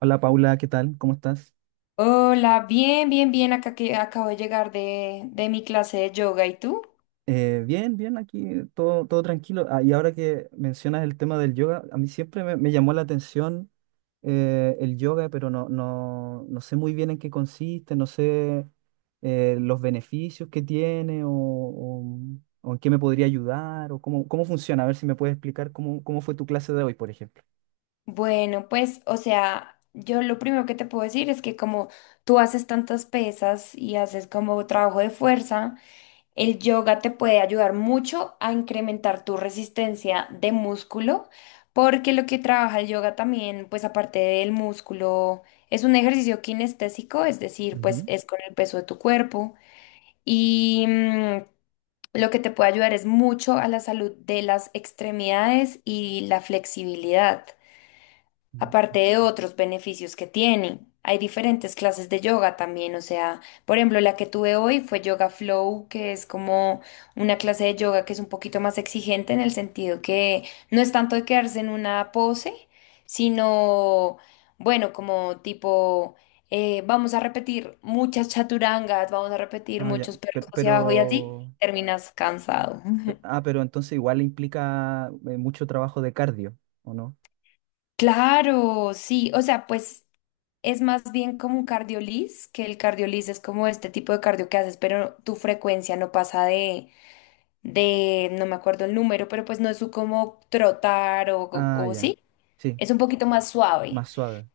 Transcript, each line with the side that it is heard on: right: Hola Paula, ¿qué tal? ¿Cómo estás?
left: Hola, bien, bien, bien, acá que acabo de llegar de mi clase de yoga, ¿y tú?
right: Bien, bien, aquí todo tranquilo. Ah, y ahora que mencionas el tema del yoga, a mí siempre me llamó la atención el yoga, pero no, no, no sé muy bien en qué consiste, no sé los beneficios que tiene o en qué me podría ayudar o cómo funciona. A ver si me puedes explicar cómo fue tu clase de hoy, por ejemplo.
left: Bueno, pues, o sea, yo lo primero que te puedo decir es que como tú haces tantas pesas y haces como trabajo de fuerza, el yoga te puede ayudar mucho a incrementar tu resistencia de músculo, porque lo que trabaja el yoga también, pues aparte del músculo, es un ejercicio kinestésico, es decir, pues
right: Ujú.
left: es con el peso de tu cuerpo. Y mm, Lo que te puede ayudar es mucho a la salud de las extremidades y la flexibilidad.
right: Mm.
left: Aparte de otros beneficios que tiene, hay diferentes clases de yoga también, o sea, por ejemplo, la que tuve hoy fue Yoga Flow, que es como una clase de yoga que es un poquito más exigente en el sentido que no es tanto de quedarse en una pose, sino, bueno, como tipo, vamos a repetir muchas chaturangas, vamos a repetir
right: Ah, ya,
left: muchos perros
right: pero, pero,
left: hacia abajo y así terminas cansado.
right: pe- ah, pero entonces igual implica mucho trabajo de cardio, ¿o no?
left: Claro, sí, o sea, pues es más bien como un cardioliz, que el cardioliz es como este tipo de cardio que haces, pero tu frecuencia no pasa de, no me acuerdo el número, pero pues no es su como trotar o, o
right: Ah,
left: o
right: ya.
left: sí,
right: Sí,
left: es un poquito más suave.
right: más suave.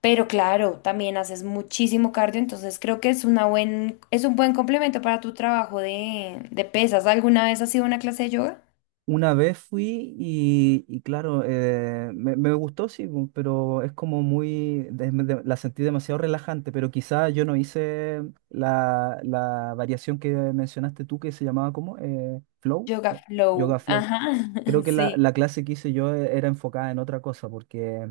left: Pero claro, también haces muchísimo cardio, entonces creo que es una buen, es un buen complemento para tu trabajo de pesas. ¿Alguna vez has sido una clase de yoga?
right: Una vez fui y claro, me gustó, sí, pero es como la sentí demasiado relajante, pero quizá yo no hice la variación que mencionaste tú que se llamaba como flow,
left: Yoga
right: yoga
left: flow,
right: flow.
left: ajá,
right: Creo que la,
left: sí.
right: la clase que hice yo era enfocada en otra cosa, porque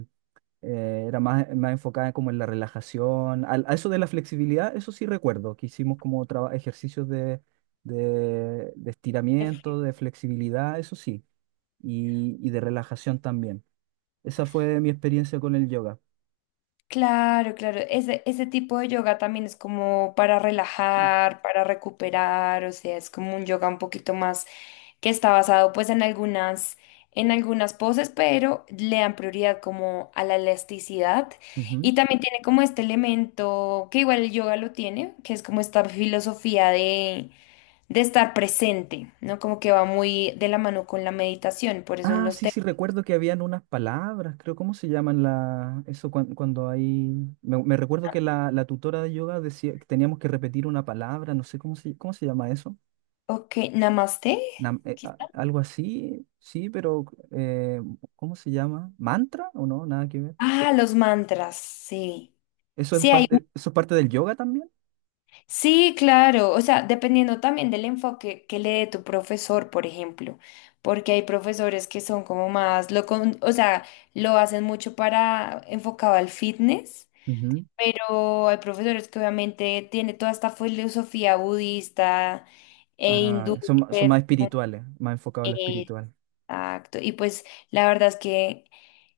right: era más enfocada como en la relajación, a eso de la flexibilidad, eso sí recuerdo, que hicimos como ejercicios de estiramiento, de flexibilidad, eso sí, y de relajación también. Esa fue mi experiencia con el yoga.
left: Claro, claro. Ese tipo de yoga también es como para relajar, para recuperar, o sea, es como un yoga un poquito más que está basado pues en algunas poses, pero le dan prioridad como a la elasticidad.
right: Ujú.
left: Y también tiene como este elemento, que igual el yoga lo tiene, que es como esta filosofía de estar presente, ¿no? Como que va muy de la mano con la meditación, por eso en
right: Ah,
left: los
right: sí, sí,
left: temas.
right: recuerdo que habían unas palabras, creo, ¿cómo se llaman cuando hay… Me recuerdo que la tutora de yoga decía que teníamos que repetir una palabra, no sé cómo se llama eso.
left: Ok, namaste. Quizá.
right: Algo así, sí, pero eh, ¿cómo se llama? ¿Mantra o no? Nada que ver.
left: Ah, los mantras, sí.
right: ¿Eso es
left: Sí, hay,
right: parte, eso es parte del yoga también?
left: sí, claro, o sea, dependiendo también del enfoque que le dé tu profesor, por ejemplo, porque hay profesores que son como más, lo con- o sea, lo hacen mucho para enfocado al fitness,
right: Ujú.
left: pero hay profesores que obviamente tiene toda esta filosofía budista e
right: Ah,
left: hindú.
right: son, ma-
left: Que
right: son
left: es
right: más
left: como-
right: espirituales, más enfocados en lo
left: eh,
right: espiritual.
left: exacto, y pues la verdad es que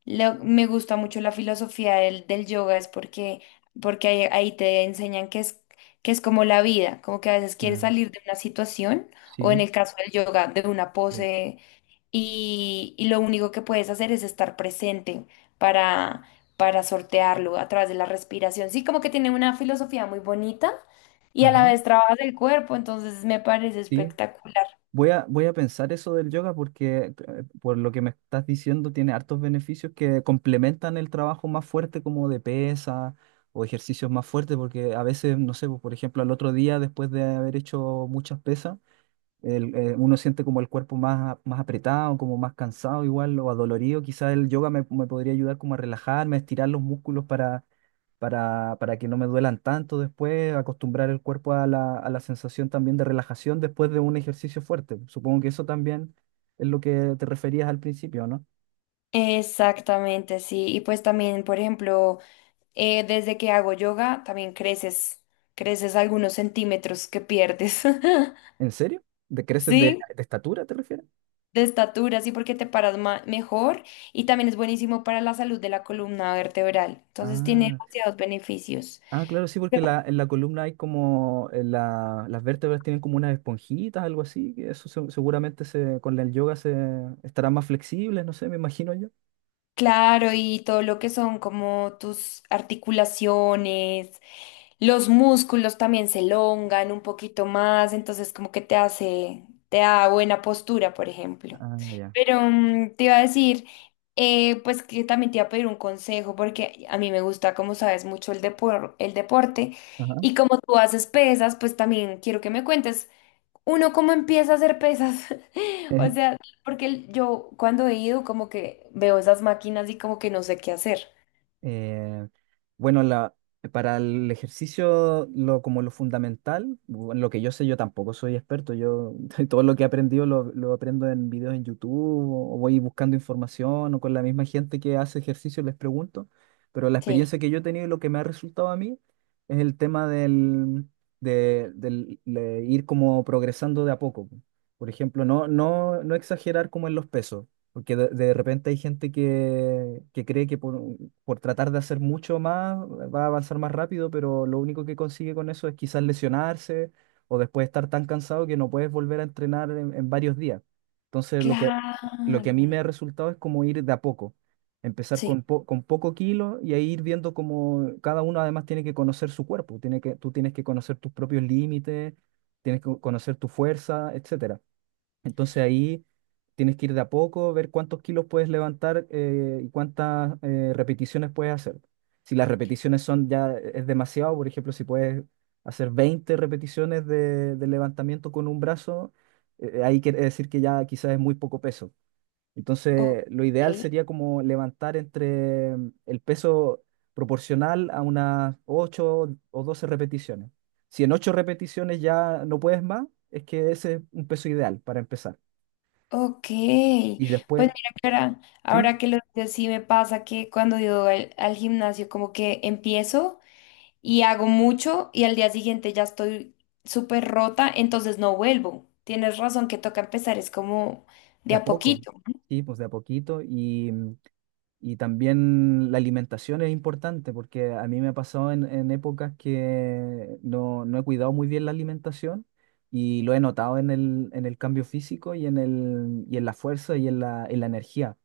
left: lo- me gusta mucho la filosofía del yoga, es porque, porque ahí, ahí te enseñan que es como la vida, como que a veces quieres
right: Mm,
left: salir de una situación o en
right: sí,
left: el caso del yoga, de una
right: lo-
left: pose y lo único que puedes hacer es estar presente para, para sortearlo a través de la respiración. Sí, como que tiene una filosofía muy bonita y a la
right: ajá,
left: vez trabajas el cuerpo, entonces me parece
right: sí.
left: espectacular.
right: Voy a pensar eso del yoga porque por lo que me estás diciendo tiene hartos beneficios que complementan el trabajo más fuerte como de pesa o ejercicios más fuertes porque a veces, no sé, pues, por ejemplo, al otro día después de haber hecho muchas pesas, uno siente como el cuerpo más apretado, como más cansado igual o adolorido. Quizás el yoga me podría ayudar como a relajarme, a estirar los músculos para que no me duelan tanto después, acostumbrar el cuerpo a la sensación también de relajación después de un ejercicio fuerte. Supongo que eso también es lo que te referías al principio, ¿no?
left: Exactamente, sí. Y pues también, por ejemplo, desde que hago yoga también creces, creces algunos centímetros que pierdes.
right: ¿En serio? ¿De creces de,
left: ¿Sí?
right: de estatura te refieres?
left: De estatura, sí, porque te paras ma- mejor y también es buenísimo para la salud de la columna vertebral. Entonces tiene
right: Ah.
left: demasiados beneficios.
right: Ah, claro, sí, porque en la columna hay como las vértebras tienen como unas esponjitas, algo así, que seguramente con el yoga se estarán más flexibles, no sé, me imagino yo.
left: Claro, y todo lo que son como tus articulaciones, los músculos también se elongan un poquito más, entonces como que te hace, te da buena postura, por ejemplo.
right: Ah, ya.
left: Pero te iba a decir, pues que también te iba a pedir un consejo, porque a mí me gusta, como sabes, mucho el depor- el deporte,
right: Ajá.
left: y como tú haces pesas, pues también quiero que me cuentes uno cómo empieza a hacer pesas. O sea, porque el- yo cuando he ido como que veo esas máquinas y como que no sé qué hacer.
right: Eh, bueno, para el ejercicio, como lo fundamental, bueno, lo que yo sé, yo tampoco soy experto. Yo todo lo que he aprendido lo aprendo en videos en YouTube o voy buscando información o con la misma gente que hace ejercicio les pregunto. Pero la
left: Sí,
right: experiencia que yo he tenido y lo que me ha resultado a mí es el tema de ir como progresando de a poco. Por ejemplo, no, no, no exagerar como en los pesos. Porque de repente hay gente que cree que por tratar de hacer mucho más va a avanzar más rápido, pero lo único que consigue con eso es quizás lesionarse o después estar tan cansado que no puedes volver a entrenar en varios días. Entonces, lo que a mí
left: claro.
right: me ha resultado es como ir de a poco, empezar
left: Sí.
right: con poco kilo y ahí ir viendo cómo cada uno además tiene que conocer su cuerpo, tú tienes que conocer tus propios límites, tienes que conocer tu fuerza, etcétera, entonces ahí tienes que ir de a poco, ver cuántos kilos puedes levantar y cuántas repeticiones puedes hacer. Si las repeticiones son ya es demasiado, por ejemplo, si puedes hacer 20 repeticiones de levantamiento con un brazo, ahí quiere decir que ya quizás es muy poco peso.
left: Ok,
right: Entonces, lo ideal sería como levantar entre el peso proporcional a unas 8 o 12 repeticiones. Si en 8 repeticiones ya no puedes más, es que ese es un peso ideal para empezar.
left: ok.
right: Y
left: Pues
right: después,
left: mira que ahora,
right: sí,
left: ahora que lo dices, sí me pasa que cuando yo al gimnasio como que empiezo y hago mucho y al día siguiente ya estoy súper rota, entonces no vuelvo. Tienes razón que toca empezar, es como de
right: de a
left: a
right: poco,
left: poquito.
right: sí, pues de a poquito. Y también la alimentación es importante porque a mí me ha pasado en épocas que no, no he cuidado muy bien la alimentación y lo he notado en el cambio físico y y en la fuerza y en la energía.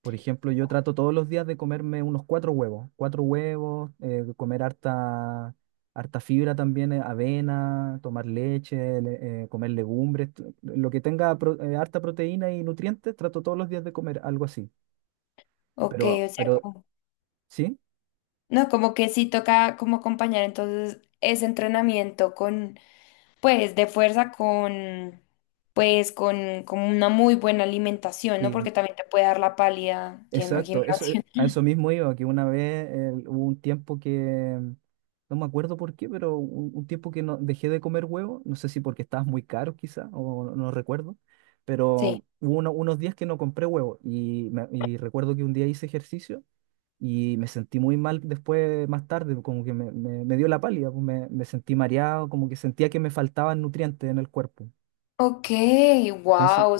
right: Por ejemplo, yo trato todos los días de comerme unos cuatro huevos, comer harta, harta fibra también, avena, tomar leche, comer legumbres, lo que tenga harta proteína y nutrientes, trato todos los días de comer algo así.
left: Ok,
right: Pero,
left: o sea,
right: pero,
left: como...
right: ¿sí?
left: no, como que sí toca como acompañar entonces ese entrenamiento con, pues, de fuerza con, pues, con una muy buena alimentación, ¿no? Porque también te puede dar la pálida yendo al
right: Exacto, eso,
left: gimnasio.
right: a eso mismo iba, que una vez hubo un tiempo que, no me acuerdo por qué, pero un tiempo que no, dejé de comer huevo, no sé si porque estabas muy caro quizá, o no, no recuerdo,
left: Sí.
right: pero hubo unos días que no compré huevo y recuerdo que un día hice ejercicio y me sentí muy mal después, más tarde, como que me dio la pálida, pues, me sentí mareado, como que sentía que me faltaban nutrientes en el cuerpo.
left: Ok,
right: Entonces,
left: wow.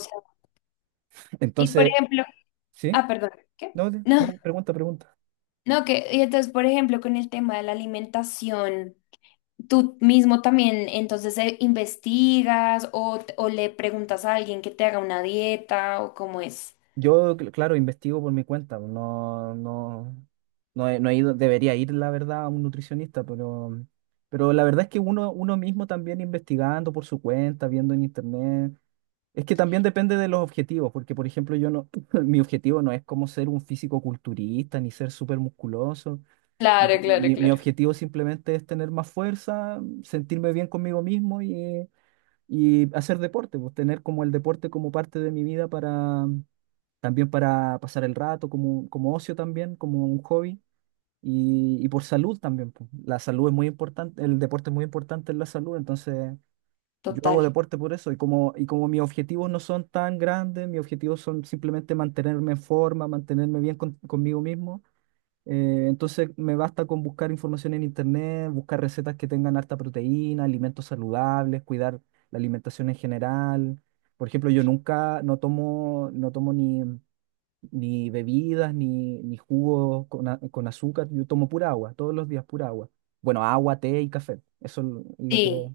left: Y por
right: entonces,
left: ejemplo,
right: ¿sí?
left: ah, perdón, ¿qué?
right: No,
left: No,
right: no, pregunta, pregunta.
left: no, que, y entonces, por ejemplo, con el tema de la alimentación, tú mismo también, entonces, investigas o, t- o le preguntas a alguien que te haga una dieta o cómo es.
right: Yo, claro, investigo por mi cuenta, pues, no, no, no he, no he ido, debería ir, la verdad, a un nutricionista, pero, la verdad es que uno mismo también investigando por su cuenta, viendo en internet, es que también depende de los objetivos, porque por ejemplo yo no, mi objetivo no es como ser un físico culturista, ni ser súper musculoso,
left: Claro,
right: no,
left: claro,
right: mi
left: claro.
right: objetivo simplemente es tener más fuerza, sentirme bien conmigo mismo y hacer deporte, pues tener como el deporte como parte de mi vida para también para pasar el rato, como ocio también, como un hobby, y por salud también. Po. La salud es muy importante, el deporte es muy importante en la salud, entonces yo
left: Total.
right: hago deporte por eso, y como mis objetivos no son tan grandes, mis objetivos son simplemente mantenerme en forma, mantenerme bien conmigo mismo. Entonces me basta con buscar información en internet, buscar recetas que tengan harta proteína, alimentos saludables, cuidar la alimentación en general. Por ejemplo, yo nunca no tomo, no tomo ni bebidas, ni jugos con azúcar. Yo tomo pura agua, todos los días pura agua. Bueno, agua, té y café. Eso es lo que…
left: Sí,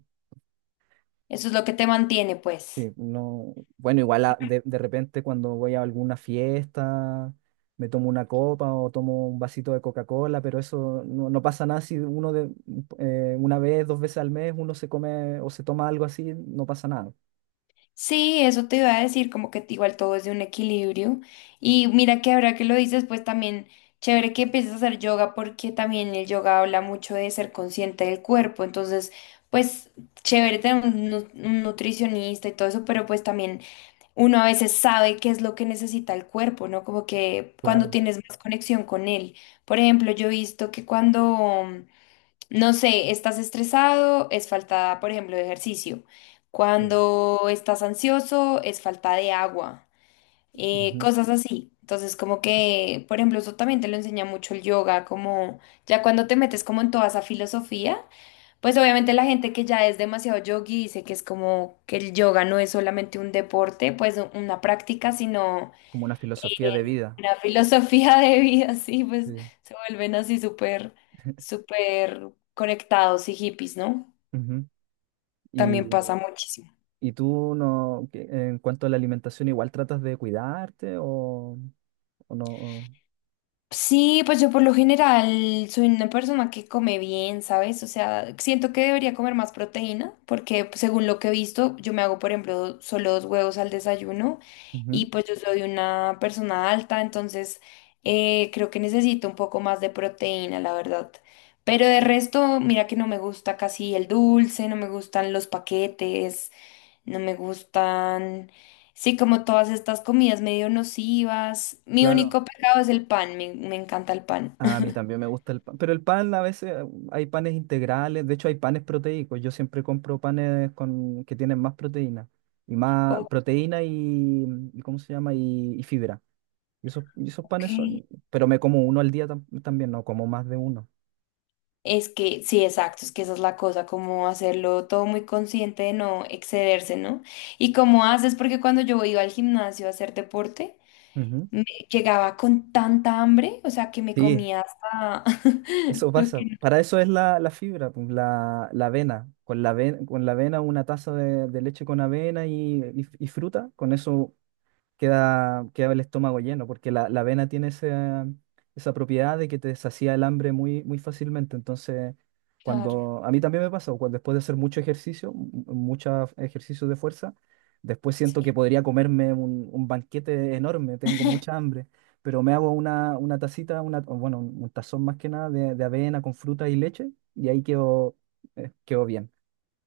left: eso es lo que te mantiene, pues.
right: Sí, no. Bueno, igual de repente cuando voy a alguna fiesta, me tomo una copa o tomo un vasito de Coca-Cola, pero eso no, no pasa nada si una vez, dos veces al mes, uno se come o se toma algo así, no pasa nada.
left: Sí, eso te iba a decir, como que igual todo es de un equilibrio. Y mira que ahora que lo dices, pues también chévere que empieces a hacer yoga porque también el yoga habla mucho de ser consciente del cuerpo. Entonces, pues chévere tener un, nu- un nutricionista y todo eso, pero pues también uno a veces sabe qué es lo que necesita el cuerpo, ¿no? Como que cuando
right: Claro,
left: tienes más conexión con él. Por ejemplo, yo he visto que cuando no sé, estás estresado, es falta, por ejemplo, de ejercicio.
right: sí.
left: Cuando estás ansioso, es falta de agua.
right: Ujú.
left: Cosas así. Entonces, como que, por ejemplo, eso también te lo enseña mucho el yoga, como ya cuando te metes como en toda esa filosofía, pues obviamente la gente que ya es demasiado yogi dice que es como que el yoga no es solamente un deporte, pues u- una práctica, sino
right: Como una filosofía de vida.
left: una filosofía de vida, sí, pues
right: Sí.
left: se vuelven así súper, súper conectados y hippies, ¿no?
right: Ujú.
left: También pasa muchísimo.
right: ¿Y tú no, en cuanto a la alimentación, igual tratas de cuidarte o, no? o-
left: Sí, pues yo por lo general soy una persona que come bien, ¿sabes? O sea, siento que debería comer más proteína porque pues, según lo que he visto, yo me hago, por ejemplo, solo dos huevos al desayuno
right: Ujú.
left: y pues yo soy una persona alta, entonces creo que necesito un poco más de proteína, la verdad. Pero de resto, mira que no me gusta casi el dulce, no me gustan los paquetes, no me gustan... sí, como todas estas comidas medio nocivas. Mi
right: Claro,
left: único pecado es el pan, me encanta el pan.
right: a mí también me gusta el pan, pero el pan a veces hay panes integrales, de hecho hay panes proteicos, yo siempre compro panes que tienen más proteína, y más proteína y ¿cómo se llama? Y fibra. Y esos
left: Ok.
right: panes pero me como uno al día también, no como más de uno.
left: Es que, sí, exacto, es que esa es la cosa, como hacerlo todo muy consciente de no excederse, ¿no? Y cómo haces, porque cuando yo iba al gimnasio a hacer deporte,
right: Ujú.
left: me llegaba con tanta hambre, o sea, que me
right: Sí,
left: comía hasta
right: eso
left: lo
right: pasa.
left: que no.
right: Para eso es la fibra, pues, la avena. Con la avena una taza de leche con avena y fruta, con eso queda el estómago lleno, porque la avena tiene esa propiedad de que te sacia el hambre muy, muy fácilmente. Entonces,
left: Claro,
right: cuando a mí también me pasó, cuando después de hacer mucho ejercicio, muchos ejercicios de fuerza, después siento que
left: sí.
right: podría comerme un banquete enorme, tengo mucha hambre, pero me hago una tacita, o bueno, un tazón más que nada de avena con fruta y leche, y ahí quedo quedó bien.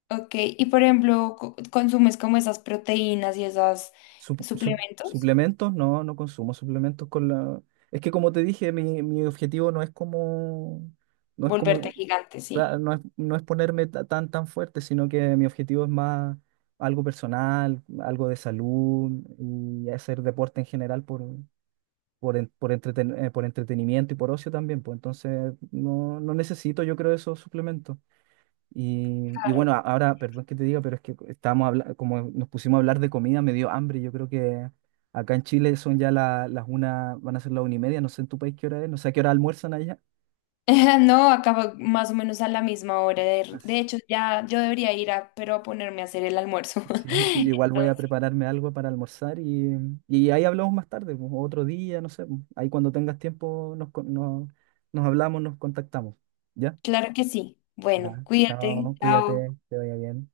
left: Ok, y por ejemplo, co- ¿consumes como esas proteínas y esos suplementos?
right: Suplementos, no, no consumo suplementos con la… Es que como te dije, mi objetivo no es como, no es
left: Volverte
right: como,
left: gigante, sí.
right: no es ponerme tan, tan fuerte, sino que mi objetivo es más algo personal, algo de salud y hacer deporte en general por entretenimiento y por ocio también, pues entonces no, no necesito yo creo esos suplementos. Y
left: Claro.
right: bueno, ahora, perdón que te diga, pero es que estábamos como nos pusimos a hablar de comida, me dio hambre. Yo creo que acá en Chile son ya las 1, van a ser las 1:30, no sé en tu país qué hora es, no sé a qué hora almuerzan allá.
left: No, acaba más o menos a la misma hora. De,
right: As-
left: de hecho, ya yo debería ir a, pero a ponerme a hacer el almuerzo.
right: Sí, sí, igual voy a
left: Entonces,
right: prepararme algo para almorzar y ahí hablamos más tarde, pues, otro día, no sé, pues, ahí cuando tengas tiempo nos hablamos, nos contactamos, ¿ya?
left: claro que sí.
right: Ya,
left: Bueno, cuídate.
right: chao,
left: Chao.
right: cuídate, te vaya bien.